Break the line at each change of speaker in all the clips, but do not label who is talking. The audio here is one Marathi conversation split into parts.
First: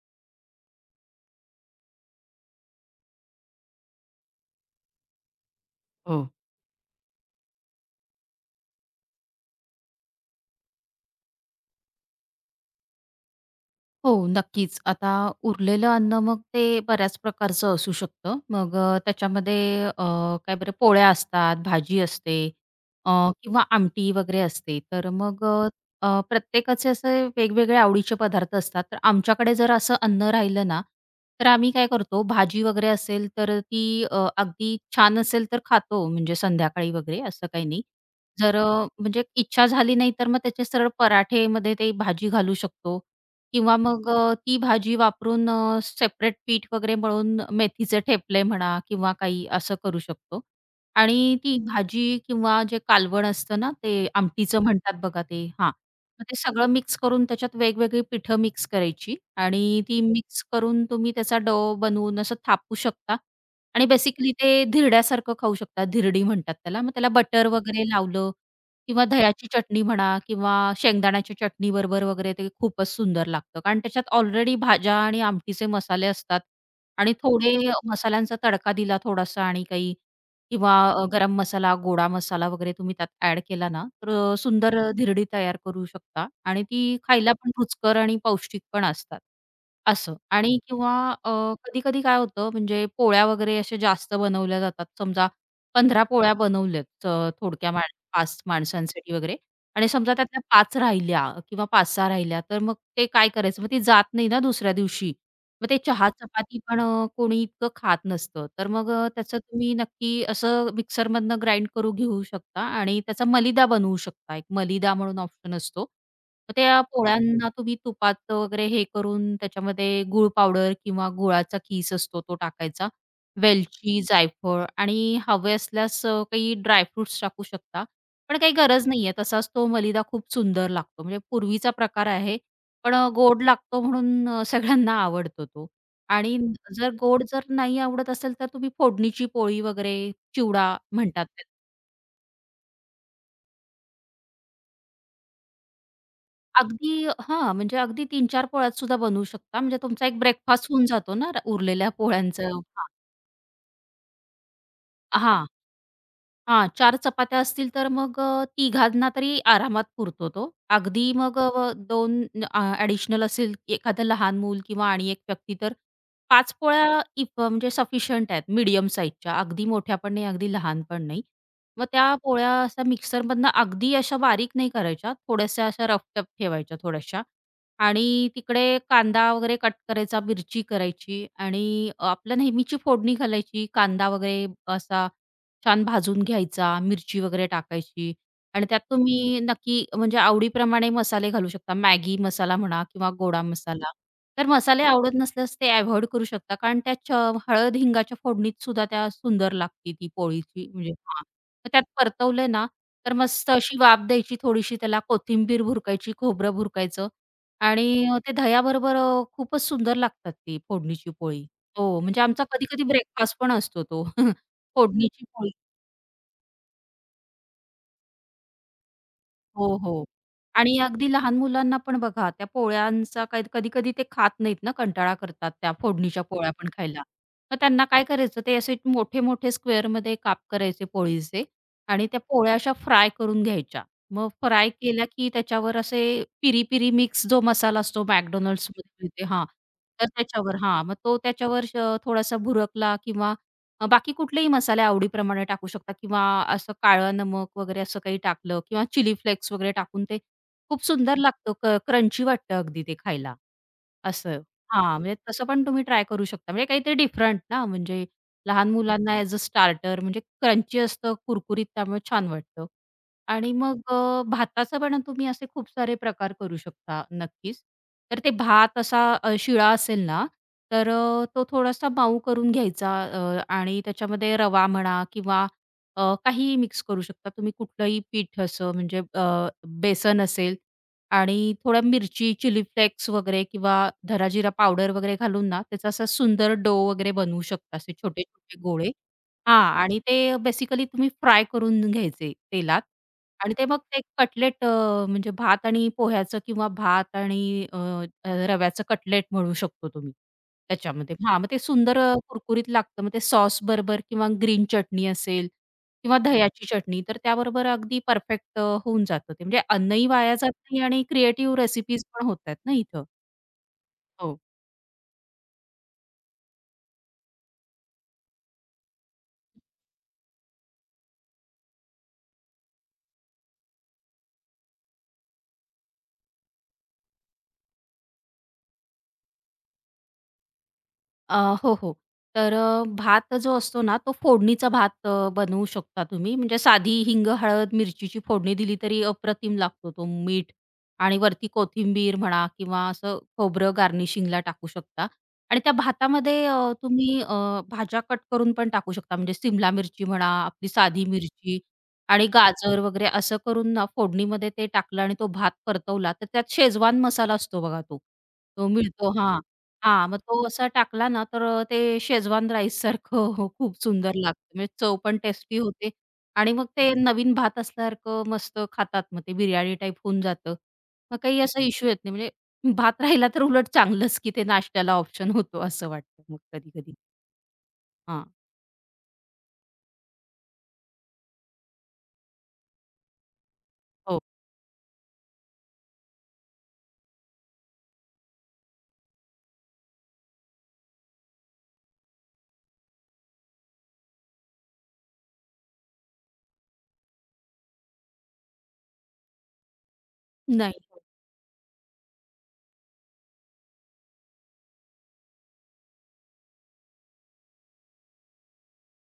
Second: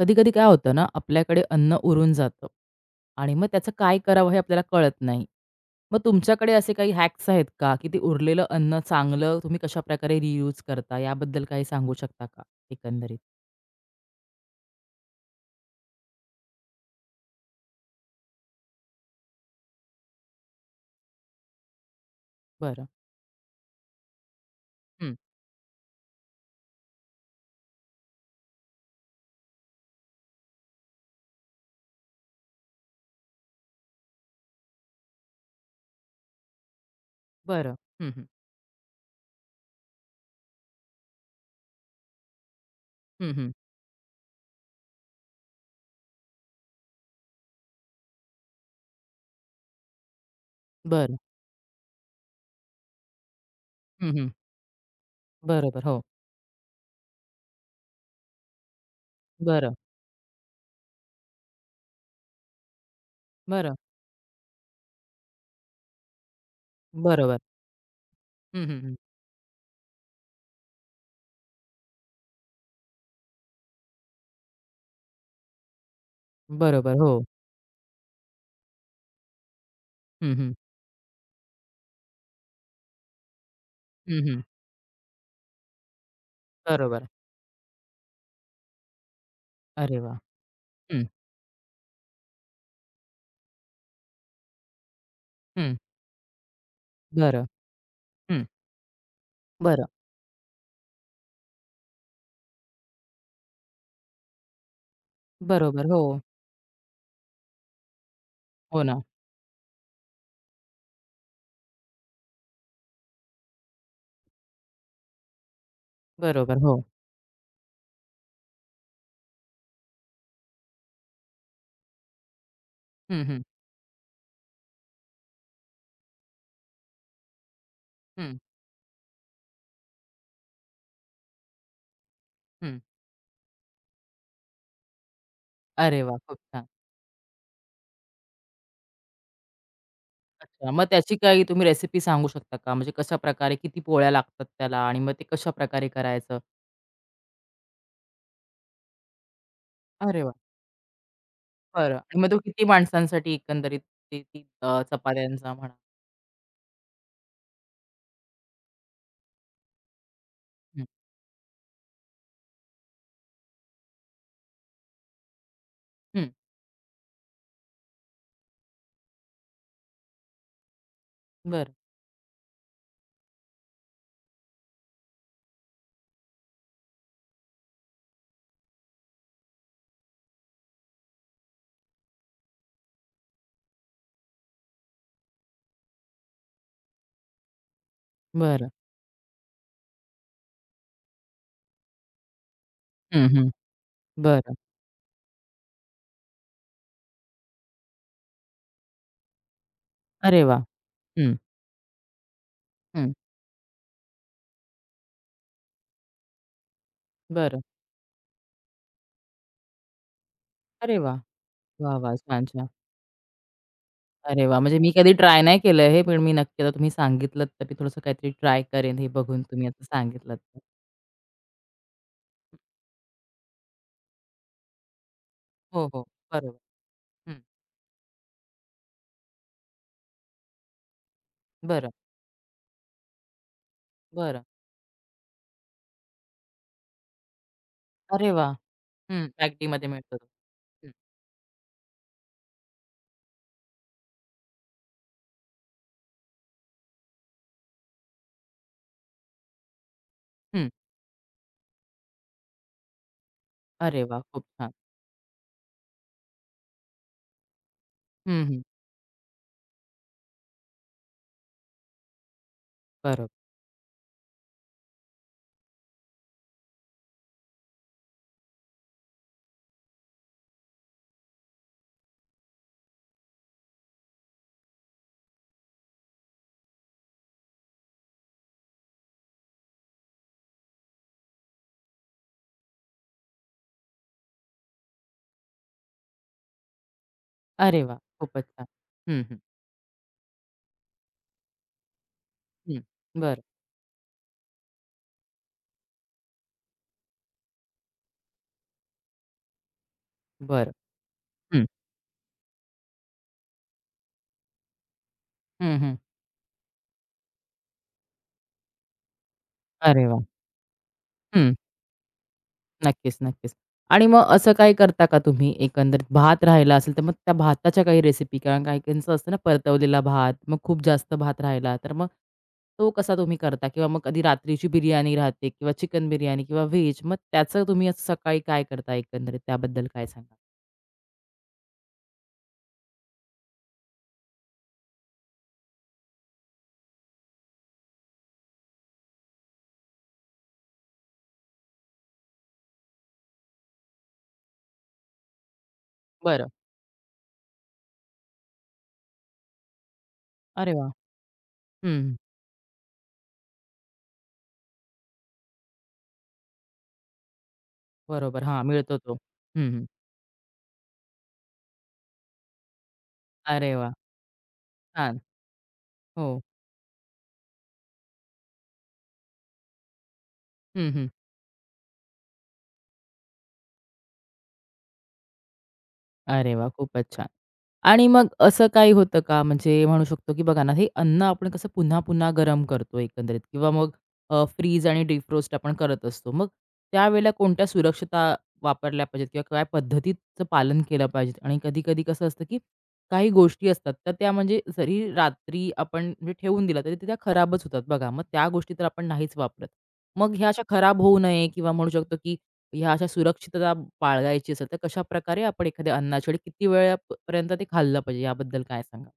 कधी-कधी काय होतं ना, आपल्याकडे अन्न उरून जातं आणि मग त्याचं काय करावं हे आपल्याला कळत नाही. मग
हो.
तुमच्याकडे असे काही हॅक्स आहेत का, की ते उरलेलं अन्न चांगलं तुम्ही कशा कशाप्रकारे रियूज करता? याबद्दल काही सांगू शकता का एकंदरीत?
हो, नक्कीच. आता उरलेलं अन्न मग ते बऱ्याच प्रकारचं असू शकतं. मग त्याच्यामध्ये अ, काय बरं पोळ्या असतात, भाजी असते
बरं.
अ, किंवा आमटी वगैरे असते. तर
हं.
मग अ, अ, प्रत्येकाचे असे वेगवेगळे आवडीचे पदार्थ असतात. तर आमच्याकडे जर असं अन्न राहिलं ना, तर आम्ही काय करतो भाजी वगैरे असेल तर ती अगदी छान असेल तर खातो म्हणजे संध्याकाळी वगैरे असं काही
बरं.
नाही.
हं, हं.
जर म्हणजे इच्छा झाली नाही तर मग त्याचे सरळ पराठेमध्ये ते भाजी घालू शकतो
हं, हं.
किंवा मग ती भाजी वापरून सेपरेट पीठ वगैरे मळून मेथीचे ठेपले म्हणा किंवा काही असं करू शकतो.
बरं.
आणि ती भाजी किंवा जे कालवण असतं ना, ते
हं, हं.
आमटीचं म्हणतात बघा ते हां.
बरोबर. हो.
मग ते सगळं मिक्स करून त्याच्यात वेगवेगळी पिठं मिक्स करायची आणि
बरं.
ती मिक्स करून तुम्ही त्याचा डो बनवून असं थापू शकता
बरं.
आणि बेसिकली ते धिरड्यासारखं खाऊ शकता. धिरडी म्हणतात त्याला. मग त्याला
बरोबर.
बटर वगैरे लावलं
हं, हं, हं.
किंवा दह्याची चटणी म्हणा किंवा शेंगदाण्याच्या चटणीबरोबर वगैरे ते खूपच सुंदर लागतं. कारण त्याच्यात ऑलरेडी भाज्या आणि आमटीचे मसाले असतात
बरोबर.
आणि
हो.
थोडे मसाल्यांचा तडका दिला थोडासा आणि काही
हं, हं.
किंवा गरम मसाला, गोडा मसाला वगैरे तुम्ही त्यात ॲड केला ना, तर
हं, हं.
सुंदर धिरडी तयार करू शकता आणि ती
बरोबर.
खायला पण रुचकर आणि पौष्टिक पण असतात.
अरे
असं
वाह!
आणि किंवा
हं,
कधी-कधी काय होतं म्हणजे पोळ्या वगैरे अशा जास्त बनवल्या जातात. समजा
हं.
15 पोळ्या बनवल्यात
बरं.
थोडक्या 5
हं.
माणसांसाठी वगैरे
बरं.
आणि समजा त्यातल्या पाच राहिल्या किंवा 5-6 राहिल्या, तर मग ते काय करायचं? मग ती जात नाही ना दुसऱ्या दिवशी. मग ते
बरोबर. हो.
चहा-चपाती पण कोणी इतकं खात नसतं. तर
हो
मग
ना.
त्याचं तुम्ही नक्की असं मिक्सरमधनं ग्राइंड करून घेऊ शकता आणि त्याचा मलिदा बनवू शकता. एक मलिदा म्हणून ऑप्शन असतो. मग
बरोबर.
त्या
हो.
पोळ्यांना तुम्ही तुपात वगैरे हे करून त्याच्यामध्ये गूळ पावडर किंवा गुळाचा खीस असतो तो टाकायचा.
हं, हं.
वेलची, जायफळ आणि हवे असल्यास काही ड्रायफ्रुट्स टाकू शकता
हं.
पण काही गरज नाहीये. तसाच तो मलिदा खूप सुंदर लागतो. म्हणजे पूर्वीचा प्रकार आहे.
हं.
पण गोड लागतो म्हणून सगळ्यांना आवडतो तो.
अरे वा,
आणि
खूप छान.
जर गोड जर नाही आवडत असेल, तर तुम्ही फोडणीची पोळी वगैरे,
अच्छा,
चिवडा
मग त्याची
म्हणतात
काही
त्याला.
तुम्ही रेसिपी सांगू शकता का? म्हणजे कशाप्रकारे किती पोळ्या लागतात त्याला आणि मग ते कशाप्रकारे करायचं?
अगदी हां, म्हणजे अगदी 3-4 पोळ्यात सुद्धा बनवू शकता. म्हणजे तुमचा एक
अरे वा,
ब्रेकफास्ट होऊन जातो ना उरलेल्या
बरं आणि मग तो
पोळ्यांचं.
किती माणसांसाठी एकंदरीत ते ती
हां.
चपात्यांचा म्हणा?
हां, 4 चपात्या असतील तर मग तिघांना तरी आरामात पुरतो तो.
हं,
अगदी मग 2 ॲडिशनल असेल एखादं लहान मूल किंवा आणि एक व्यक्ती तर
हं.
पाच पोळ्या इफ म्हणजे सफिशियंट आहेत मीडियम साईजच्या. अगदी मोठ्या पण नाही, अगदी लहान पण नाही.
बरं,
मग त्या पोळ्या अशा मिक्सरमधनं अगदी अशा बारीक नाही करायच्या. थोड्याशा अशा रफटफ ठेवायच्या थोड्याशा आणि तिकडे कांदा वगैरे कट करायचा, मिरची करायची आणि आपलं नेहमीची फोडणी घालायची. कांदा वगैरे असा छान भाजून घ्यायचा, मिरची वगैरे टाकायची आणि
बरं.
त्यात तुम्ही नक्की म्हणजे आवडीप्रमाणे मसाले घालू शकता. मॅगी मसाला म्हणा किंवा
हं,
गोडा
हं.
मसाला. तर
बरं.
मसाले आवडत नसल्यास ते अव्हॉइड करू शकता. कारण त्या च हळद, हिंगाच्या फोडणीत सुद्धा त्या सुंदर लागते ती
अरे वाह!
पोळीची म्हणजे हां.
हं,
तर त्यात परतवले ना,
हं.
तर मस्त अशी वाफ द्यायची थोडीशी त्याला कोथिंबीर भुरकायची, खोबरं भुरकायचं
बरं.
आणि ते दह्याबरोबर खूपच सुंदर लागतात ती
अरे
फोडणीची
वाह!
पोळी. हो,
वाह, वाह!
म्हणजे आमचा
छान, छान.
कधी-कधी ब्रेकफास्ट पण असतो तो.
अरे वाह! म्हणजे मी कधी
फोडणीची
ट्राय
पोळी.
नाही केलं हे, पण मी नक्की आता तुम्ही सांगितलत तर मी थोडंसं काहीतरी ट्राय करेन हे बघून तुम्ही
हो,
आता
हो.
सांगितलत
आणि अगदी लहान मुलांना पण बघा त्या पोळ्यांचा काही कधी-कधी ते खात नाहीत ना, कंटाळा करतात त्या
हो, हो.
फोडणीच्या पोळ्या
बरोबर.
पण खायला.
हं.
मग त्यांना काय करायचं ते असे मोठे-मोठे स्क्वेअरमध्ये काप करायचे पोळीचे
बरं,
आणि त्या पोळ्या अशा फ्राय करून घ्यायच्या. मग
बरं.
फ्राय केल्या की त्याच्यावर असे पिरी-पिरी मिक्स जो मसाला असतो
अरे वाह!
McDonald'sमध्ये मिळते
हं,
हां,
पॅकेटमध्ये
तर
मिळतो तो.
त्याच्यावर हां,
हं,
मग तो त्याच्यावर श थोडासा भुरकला किंवा बाकी कुठलेही मसाले आवडीप्रमाणे टाकू शकता किंवा असं काळं नमक वगैरे असं काही टाकलं किंवा चिली फ्लेक्स वगैरे टाकून ते
हं.
खूप सुंदर लागतं. क्रंची वाटतं अगदी ते खायला.
अरे वाह!
असं.
खूप छान.
हां, म्हणजे तसं पण तुम्ही ट्राय करू शकता. म्हणजे काहीतरी डिफरंट ना, म्हणजे
हं, हं.
लहान मुलांना ॲज अ स्टार्टर म्हणजे क्रंची असतं, कुरकुरीत त्यामुळे छान वाटतं.
बरोबर.
आणि मग भाताचा पण तुम्ही असे खूप सारे प्रकार करू शकता नक्कीच. तर ते भात असा शिळा असेल ना, तर तो थोडासा माऊ करून घ्यायचा आणि त्याच्यामध्ये रवा म्हणा किंवा काहीही मिक्स करू शकता. तुम्ही कुठलंही पीठ असं म्हणजे बेसन असेल आणि थोड्या मिरची, चिली फ्लेक्स वगैरे किंवा धना जिरा पावडर वगैरे घालून ना, त्याचा असा सुंदर डो वगैरे बनवू शकता,
अरे
असे
वाह! खूपच
छोटे-छोटे
छान.
गोळे.
हं, हं,
हां आणि ते बेसिकली तुम्ही फ्राय करून घ्यायचे तेलात
हं. बरं,
आणि ते मग ते कटलेट म्हणजे भात आणि पोह्याचं किंवा भात आणि अ, अ, रव्याचं कटलेट म्हणू शकतो तुम्ही
बरं.
त्याच्यामध्ये. हां, मग ते
हं,
सुंदर कुरकुरीत लागतं. मग ते सॉसबरोबर किंवा ग्रीन चटणी असेल
हं, हं.
किंवा दह्याची चटणी, तर त्याबरोबर अगदी परफेक्ट होऊन जातं ते. म्हणजे
अरे
अन्नही
वाह!
वाया जात नाही आणि
हं.
क्रिएटिव्ह रेसिपीज पण होत आहेत ना इथं.
नक्कीच, नक्कीच. आणि मग
हो.
असं काही करता का तुम्ही एकंदरीत भात राहिला असेल, तर मग त्या भाताच्या काही रेसिपी कारण काही-काहींचं असतं ना परतवलेला भात, मग खूप जास्त भात राहिला, तर मग तो कसा तुम्ही करता? किंवा मग कधी रात्रीची बिर्याणी राहते किंवा चिकन बिर्याणी किंवा व्हेज, मग त्याचं तुम्ही असं सकाळी काय करता एकंदरीत त्याबद्दल काय सांगाल?
अ, हो, हो. तर भात जो असतो ना, तो फोडणीचा भात बनवू शकता तुम्ही. म्हणजे साधी हिंग, हळद, मिरचीची फोडणी दिली तरी अप्रतिम लागतो तो. मीठ आणि वरती कोथिंबीर म्हणा किंवा असं खोबरं गार्निशिंगला टाकू शकता. आणि त्या भातामध्ये
बरं.
तुम्ही भाज्या कट करून पण टाकू शकता. म्हणजे सिमला मिरची म्हणा, आपली
अरे वाह!
साधी मिरची
हं.
आणि गाजर वगैरे असं करून ना फोडणीमध्ये ते टाकलं आणि तो भात परतवला, तर त्यात शेजवान मसाला असतो बघा तो.
बरोबर. हां,
तो
मिळतो
मिळतो
तो.
हां.
हं, हं.
हां, मग तो असा टाकला ना, तर ते शेजवान राईससारखं हो,
अरे
खूप
वाह!
सुंदर लागतं. म्हणजे चव पण
छान.
टेस्टी होते
हो.
आणि मग ते नवीन भात असल्यासारखं मस्त खातात. मग ते बिर्याणी टाईप होऊन जातं.
हं, हं.
मग काही असा इश्यू येत नाही. म्हणजे भात राहिला तर उलट चांगलंच, की ते नाश्त्याला ऑप्शन होतो असं वाटतं मग
अरे वाह!
कधी-कधी.
खूपच छान. आणि
हां,
मग असं काही होतं का? म्हणजे म्हणू शकतो, की बघा ना, हे अन्न आपण कसं पुन्हा-पुन्हा गरम करतो एकंदरीत किंवा मग
हो.
फ्रीज आणि डिफ्रोस्ट आपण करत असतो. मग त्यावेळेला कोणत्या सुरक्षता वापरल्या पाहिजेत किंवा काय पद्धतीचं पालन केलं पाहिजे? आणि कधी-कधी कसं असतं, की काही गोष्टी असतात, तर त्या म्हणजे जरी रात्री आपण म्हणजे ठेवून दिल्या, तरी त्या खराबच होतात बघा. मग त्या गोष्टी तर आपण नाहीच वापरत. मग ह्या अशा
नाही.
खराब होऊ नये किंवा म्हणू शकतो, की ह्या अशा सुरक्षितता बाळगायची असेल, तर कशाप्रकारे आपण एखाद्या अन्नाची आणि किती वेळापर्यंत ते खाल्लं पाहिजे याबद्दल काय सांगाल?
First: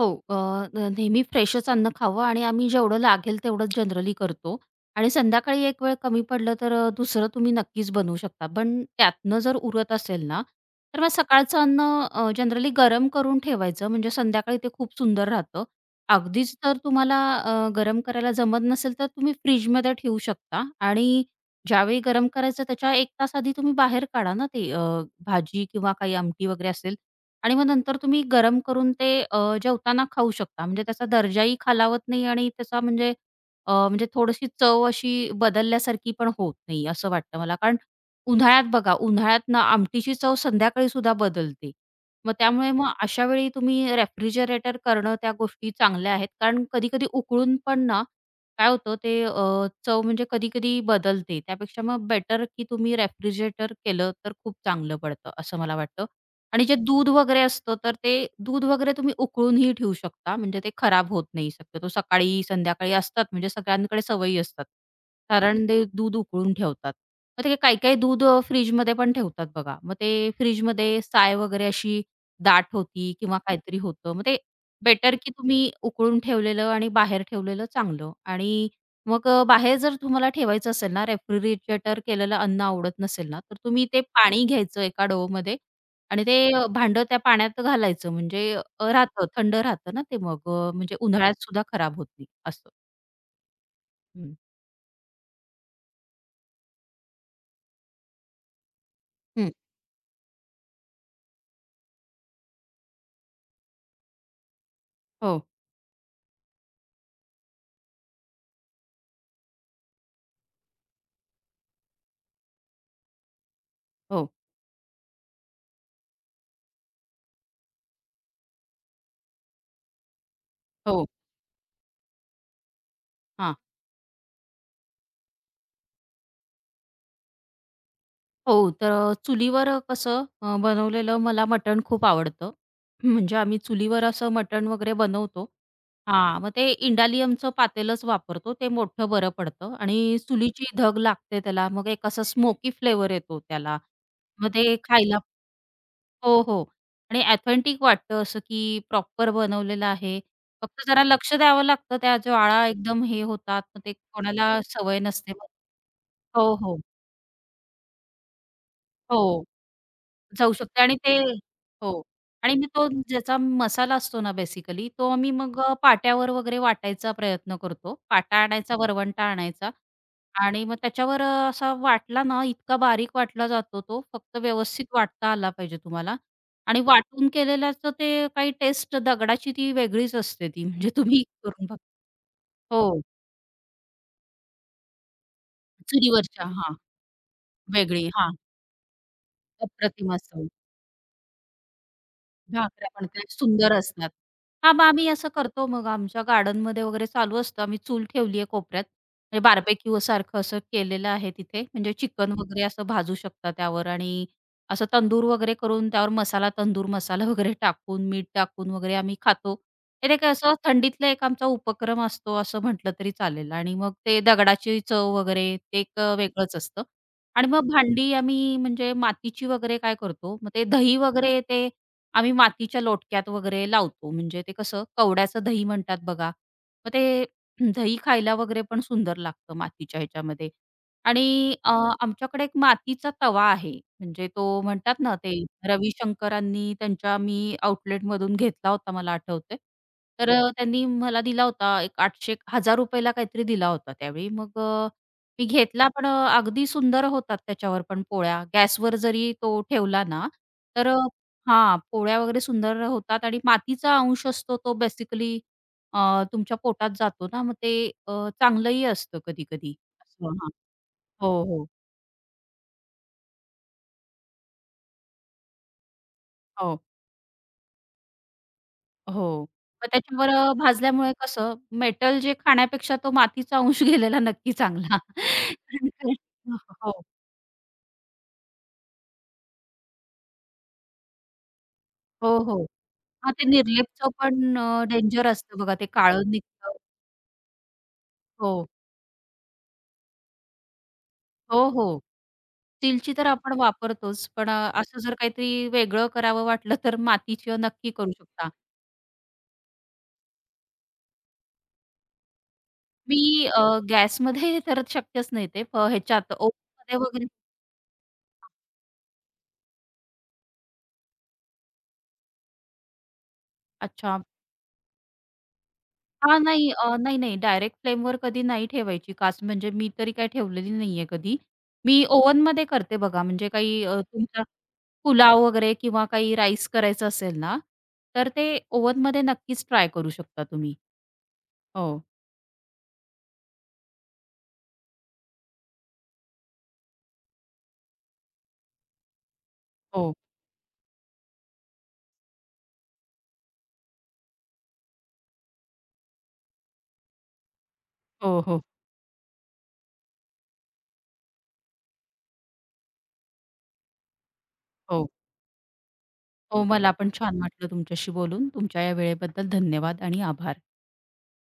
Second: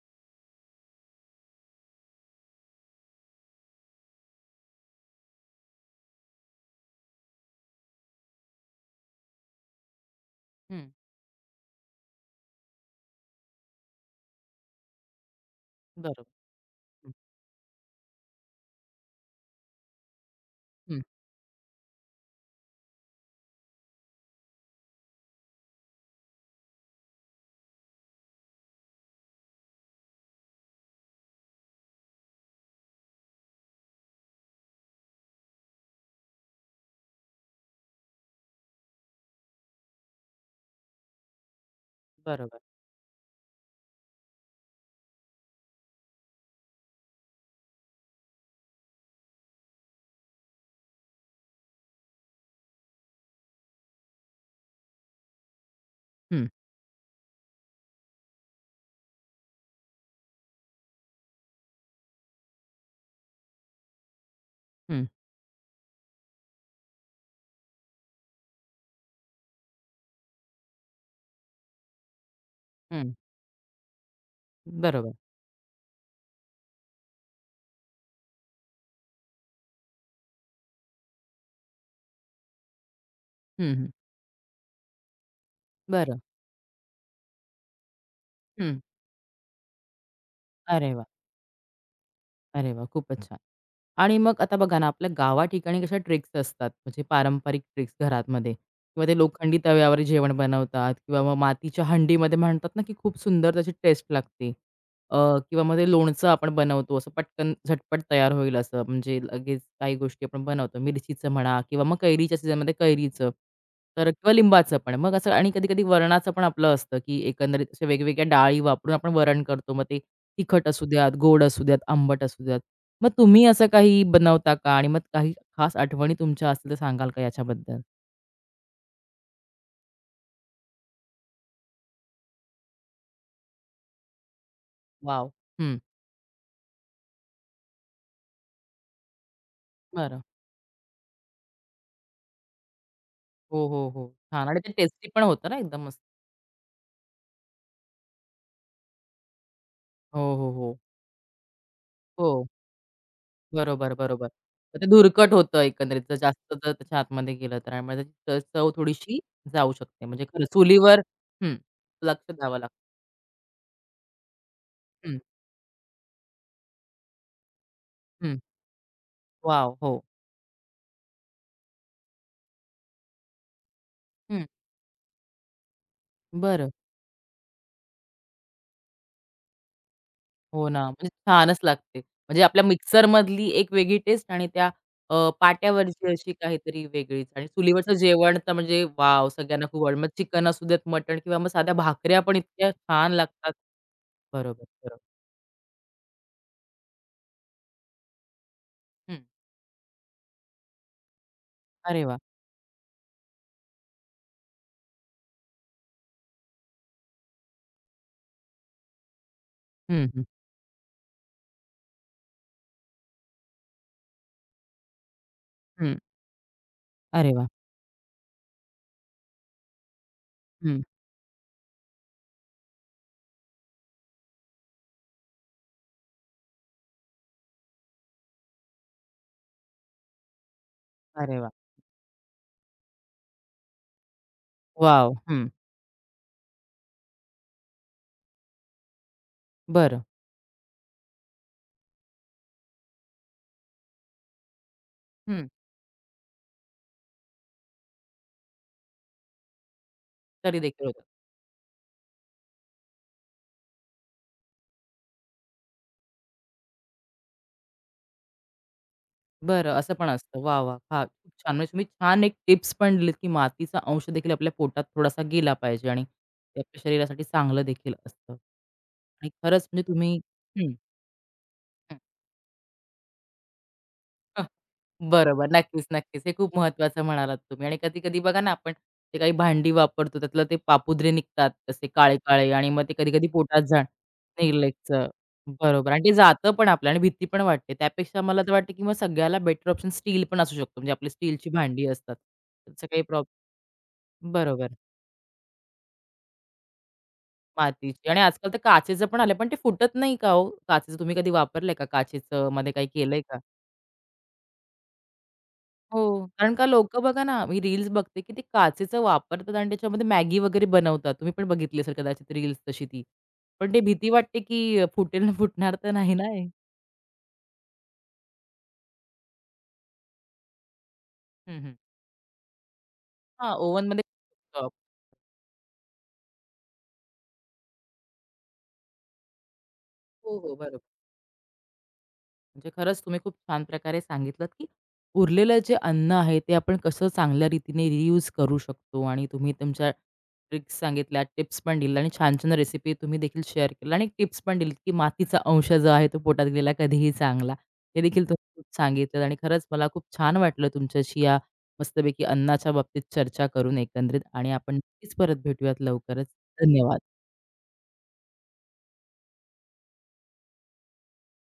हो. अ, न नेहमी फ्रेशच अन्न खावं आणि आम्ही जेवढं लागेल तेवढंच जनरली करतो आणि संध्याकाळी एक वेळ कमी पडलं तर दुसरं तुम्ही नक्कीच बनवू शकता. पण त्यातनं जर उरत असेल ना,
हं,
तर मग सकाळचं अन्न जनरली गरम करून ठेवायचं म्हणजे संध्याकाळी ते खूप सुंदर राहतं.
बरोबर.
अगदीच जर
हं,
तुम्हाला गरम करायला जमत नसेल तर तुम्ही फ्रिजमध्ये ठेवू शकता
हं,
आणि ज्यावेळी गरम करायचं त्याच्या 1 तास आधी तुम्ही बाहेर काढा ना ते भाजी किंवा काही आमटी वगैरे असते आणि मग नंतर तुम्ही गरम करून ते जेवताना खाऊ शकता. म्हणजे त्याचा दर्जाही खालावत नाही आणि त्याचा म्हणजे म्हणजे थोडीशी चव अशी बदलल्यासारखी पण होत नाही, असं वाटतं मला. कारण उन्हाळ्यात बघा, उन्हाळ्यात ना आमटीची चव संध्याकाळी सुद्धा बदलते. मग
बरोबर.
त्यामुळे मग अशा वेळी तुम्ही रेफ्रिजरेटर करणं त्या गोष्टी चांगल्या आहेत. कारण कधी-कधी उकळून पण ना काय होतं ते चव म्हणजे कधी-कधी बदलते. त्यापेक्षा मग बेटर की तुम्ही रेफ्रिजरेटर केलं तर खूप चांगलं पडतं, असं मला वाटतं.
हं,
आणि जे दूध वगैरे असतं, तर ते दूध वगैरे तुम्ही उकळूनही ठेवू शकता. म्हणजे ते खराब होत नाही शक्यतो. सकाळी, संध्याकाळी असतात म्हणजे सगळ्यांकडे सवयी असतात.
हं,
कारण ते दूध उकळून ठेवतात. मग ते काही-काही दूध फ्रिजमध्ये पण ठेवतात बघा. मग ते फ्रिजमध्ये साय वगैरे अशी दाट
हं,
होती किंवा काहीतरी होतं. मग ते
बरोबर.
बेटर की तुम्ही उकळून ठेवलेलं आणि बाहेर ठेवलेलं चांगलं. आणि मग बाहेर जर तुम्हाला ठेवायचं असेल ना, रेफ्रिजरेटर केलेलं अन्न आवडत नसेल ना, तर
हं,
तुम्ही
हं.
ते पाणी घ्यायचं एका डोमध्ये
बरं.
आणि ते भांडं त्या पाण्यात घालायचं म्हणजे
हं.
राहतं, थंड राहतं ना ते मग
अरे
म्हणजे
वाह!
उन्हाळ्यात सुद्धा खराब होत नाही असं.
अरे वाह! खूपच छान. आणि
हं.
मग आता बघा ना, आपल्या गावा ठिकाणी कशा ट्रिक्स असतात, म्हणजे पारंपरिक ट्रिक्स घरामध्ये किंवा ते
हं.
लोखंडी तव्यावर जेवण बनवतात किंवा मग मातीच्या हंडीमध्ये म्हणतात ना, की खूप सुंदर त्याची टेस्ट लागते. अ,
हो,
किंवा मग ते लोणचं आपण बनवतो, असं पटकन झटपट तयार होईल असं, म्हणजे लगेच काही गोष्टी आपण बनवतो. मिरचीचं म्हणा किंवा मग कैरीच्या सीझनमध्ये कैरीचं, तर
हो,
किंवा लिंबाचं पण. मग असं आणि कधी-कधी वरणाचं पण आपलं असतं, की एकंदरीत अशा वेगवेगळ्या डाळी वापरून आपण वरण करतो. मग ते तिखट असू
हो.
द्यात, गोड असू द्यात, आंबट असू द्यात. मग तुम्ही
हां.
असं काही बनवता का? आणि मग काही खास आठवणी तुमच्या असतील तर सांगाल का याच्याबद्दल?
हो, तर चुलीवर कसं बनवलेलं मला मटण खूप आवडतं. म्हणजे आम्ही चुलीवर असं मटण वगैरे
वॉव!
बनवतो.
हं.
हां, मग ते इंडालियमचं पातेलच वापरतो. ते मोठं बरं पडतं आणि
बरं.
चुलीची धग लागते त्याला. मग एक असा स्मोकी फ्लेवर येतो
हो,
त्याला.
हो, हो. छान.
मग
आणि ते
ते
टेस्टी
खायला
पण होतं ना एकदम मस्त?
हो, हो. आणि ऑथेंटिक वाटतं असं, की प्रॉपर बनवलेलं आहे.
हो, हो, हो.
फक्त जरा लक्ष द्यावं लागतं, त्या
हो.
ज्वाळा एकदम हे होतात, मग ते
बरोबर, बरोबर.
कोणाला
तर ते
सवय
धुरकट
नसते
होतं एकंदरीत जर जास्त
हो,
जर
हो.
त्याच्या आतमध्ये गेलं तर आणि मग त्याची चव थोडीशी
हो,
जाऊ शकते. म्हणजे खरं
जाऊ शकते आणि
चुलीवर
ते
हं.
हो.
लक्ष
आणि
द्यावं
मग
लागतं.
तो ज्याचा मसाला असतो ना बेसिकली, तो
हं,
आम्ही मग पाट्यावर वगैरे वाटायचा प्रयत्न करतो. पाटा
हं.
आणायचा, वरवंटा आणायचा
वॉव! हो.
आणि मग त्याच्यावर असा वाटला ना, इतका बारीक वाटला जातो तो, फक्त
हं.
व्यवस्थित वाटता आला पाहिजे तुम्हाला
बरं.
आणि वाटून केलेल्याचं ते काही टेस्ट दगडाची ती वेगळीच असते ती
हो ना,
म्हणजे
म्हणजे
तुम्ही
छानच
करून बघा.
लागते. म्हणजे आपल्या
हो,
मिक्सरमधली एक वेगळी टेस्ट आणि त्या अ, पाट्यावरची अशी
चुलीवरच्या हां,
काहीतरी वेगळीच आणि चुलीवरचं
वेगळी हां,
जेवण तर म्हणजे वाव सगळ्यांना खूप आवडेल. मग
अप्रतिम असते.
चिकन असू देत, मटण किंवा मग साध्या भाकऱ्या पण इतक्या
भाकऱ्या पण
छान
त्या
लागतात.
सुंदर असतात.
बरोबर,
हां, मग
बरोबर.
आम्ही असं करतो मग आमच्या गार्डनमध्ये वगैरे चालू असतं. आम्ही चूल ठेवली आहे कोपऱ्यात.
हं.
म्हणजे बार्बेक्यू सारखं असं केलेलं आहे तिथे. म्हणजे
अरे वाह!
चिकन वगैरे असं भाजू शकता त्यावर आणि असं तंदूर वगैरे करून त्यावर मसाला, तंदूर मसाला वगैरे टाकून, मीठ टाकून वगैरे आम्ही खातो.
हं,
हे ते
हं,
काय असं थंडीतला एक आमचा उपक्रम असतो असं म्हटलं तरी चालेल आणि मग ते दगडाची चव वगैरे ते
हं.
एक वेगळंच असतं
अरे वाह!
आणि मग भांडी आम्ही म्हणजे मातीची वगैरे काय करतो, मग ते
हं.
दही वगैरे ते आम्ही मातीच्या लोटक्यात वगैरे लावतो. म्हणजे ते कसं कवड्याचं दही म्हणतात बघा. मग ते दही खायला वगैरे पण सुंदर लागतं मातीच्या ह्याच्यामध्ये. आणि
अरे वाह!
अ, आमच्याकडे एक मातीचा तवा आहे. म्हणजे तो म्हणतात
वॉव!
ना ते
हं.
रविशंकरांनी त्यांच्या मी आउटलेटमधून घेतला होता मला आठवतंय.
बरं.
तर त्यांनी मला दिला होता एक 800 ₹1000 ला काहीतरी दिला होता त्यावेळी. मग मी
हं.
घेतला पण अगदी सुंदर होतात त्याच्यावर पण पोळ्या. गॅसवर जरी तो ठेवला ना,
तरी देखील
तर
होतं.
हां, पोळ्या वगैरे सुंदर होतात आणि मातीचा अंश असतो तो बेसिकली तुमच्या पोटात जातो ना, मग ते अ, चांगलंही असतं
बरं,
कधी-कधी.
असं पण असतं. वाह! वाह! हां,
हो,
खूप छान.
हो.
म्हणजे तुम्ही छान एक टिप्स पण दिलीत, की मातीचा अंश देखील आपल्या पोटात थोडासा गेला पाहिजे आणि ते
हो,
आपल्या शरीरासाठी चांगलं देखील असतं. आणि
हो.
खरंच
मग
म्हणजे तुम्ही
त्याच्यावर
हं,
भाजल्यामुळे कसं
हं.
मेटल जे खाण्यापेक्षा तो मातीचा अंश गेलेला नक्की चांगला.
बरोबर. नक्कीच, नक्कीच. हे खूप
हो,
महत्वाचं म्हणालात तुम्ही आणि कधी-कधी बघा ना, आपण ते काही भांडी वापरतो, त्यातलं ते पापुद्रे निघतात तसे
हो,
काळे-काळे
हो.
आणि मग ते कधी-कधी
हां, ते
पोटात जाण
निर्लेपचं पण
निर्लेपचं.
डेंजर असतं बघा ते
बरोबर आणि ते
काळं
जातं पण
निघतं.
आपलं आणि भीती पण वाटते. त्यापेक्षा मला तर
हो.
वाटतं, की मग सगळ्याला बेटर ऑप्शन स्टील पण असू शकतो. म्हणजे आपली स्टीलची
हो,
भांडी
हो.
असतात. त्याचं काही
स्टीलची
प्रॉब
तर आपण वापरतोच, पण
बरोबर.
असं जर काहीतरी वेगळं करावं वाटलं तर मातीची नक्की
मातीची
करू
आणि
शकता.
आजकाल तर काचेचं पण आलं, पण ते फुटत नाही का हो? काचेचं तुम्ही कधी वापरलंय का? काचेचं मध्ये काही केलंय
मी अ, गॅसमध्ये तर शक्यच नाही ते. प
हो,
ह्याच्यात
कारण का
ओव्हनमध्ये
लोकं बघा
वगैरे
ना, मी रील्स बघते, की ते काचेचं वापरतात आणि त्याच्यामध्ये मॅगी वगैरे बनवतात. तुम्ही पण बघितली असेल कदाचित रील्स तशी ती. पण ते भीती
अच्छा.
वाटते, की फुटेल ना फुटणार तर नाही ना
हां,
हे?
नाही नाही डायरेक्ट फ्लेमवर कधी नाही ठेवायची काच, म्हणजे मी तरी काही ठेवलेली नाहीये कधी.
हं, हं.
मी ओव्हनमध्ये करते बघा, म्हणजे
हां,
काही
ओव्हनमध्ये
तुमचा
हो, हो.
पुलाव वगैरे किंवा काही राईस करायचं असेल ना, तर ते ओव्हनमध्ये नक्कीच ट्राय करू शकता तुम्ही.
बरोबर.
हो,
म्हणजे खरंच तुम्ही खूप छान प्रकारे सांगितलंत, की उरलेलं जे अन्न आहे, ते आपण कसं चांगल्या रीतीने रियूज करू शकतो आणि तुम्ही तुमच्या
हो,
ट्रिक्स सांगितल्या, टिप्स पण दिल्या आणि छान-छान रेसिपी तुम्ही देखील शेअर केल्या आणि टिप्स पण दिलीत, की मातीचा अंश जो आहे तो पोटात गेला कधीही चांगला. हे देखील
हो,
तुम्ही
हो,
खूप सांगितलं आणि खरंच मला खूप छान वाटलं तुमच्याशी या मस्तपैकी अन्नाच्या बाबतीत चर्चा करून एकंदरीत आणि आपण
हो.
नक्कीच परत भेटूयात लवकरच.
हो, मला पण
धन्यवाद.
छान वाटलं तुमच्याशी बोलून. तुमच्या या वेळेबद्दल धन्यवाद आणि आभार.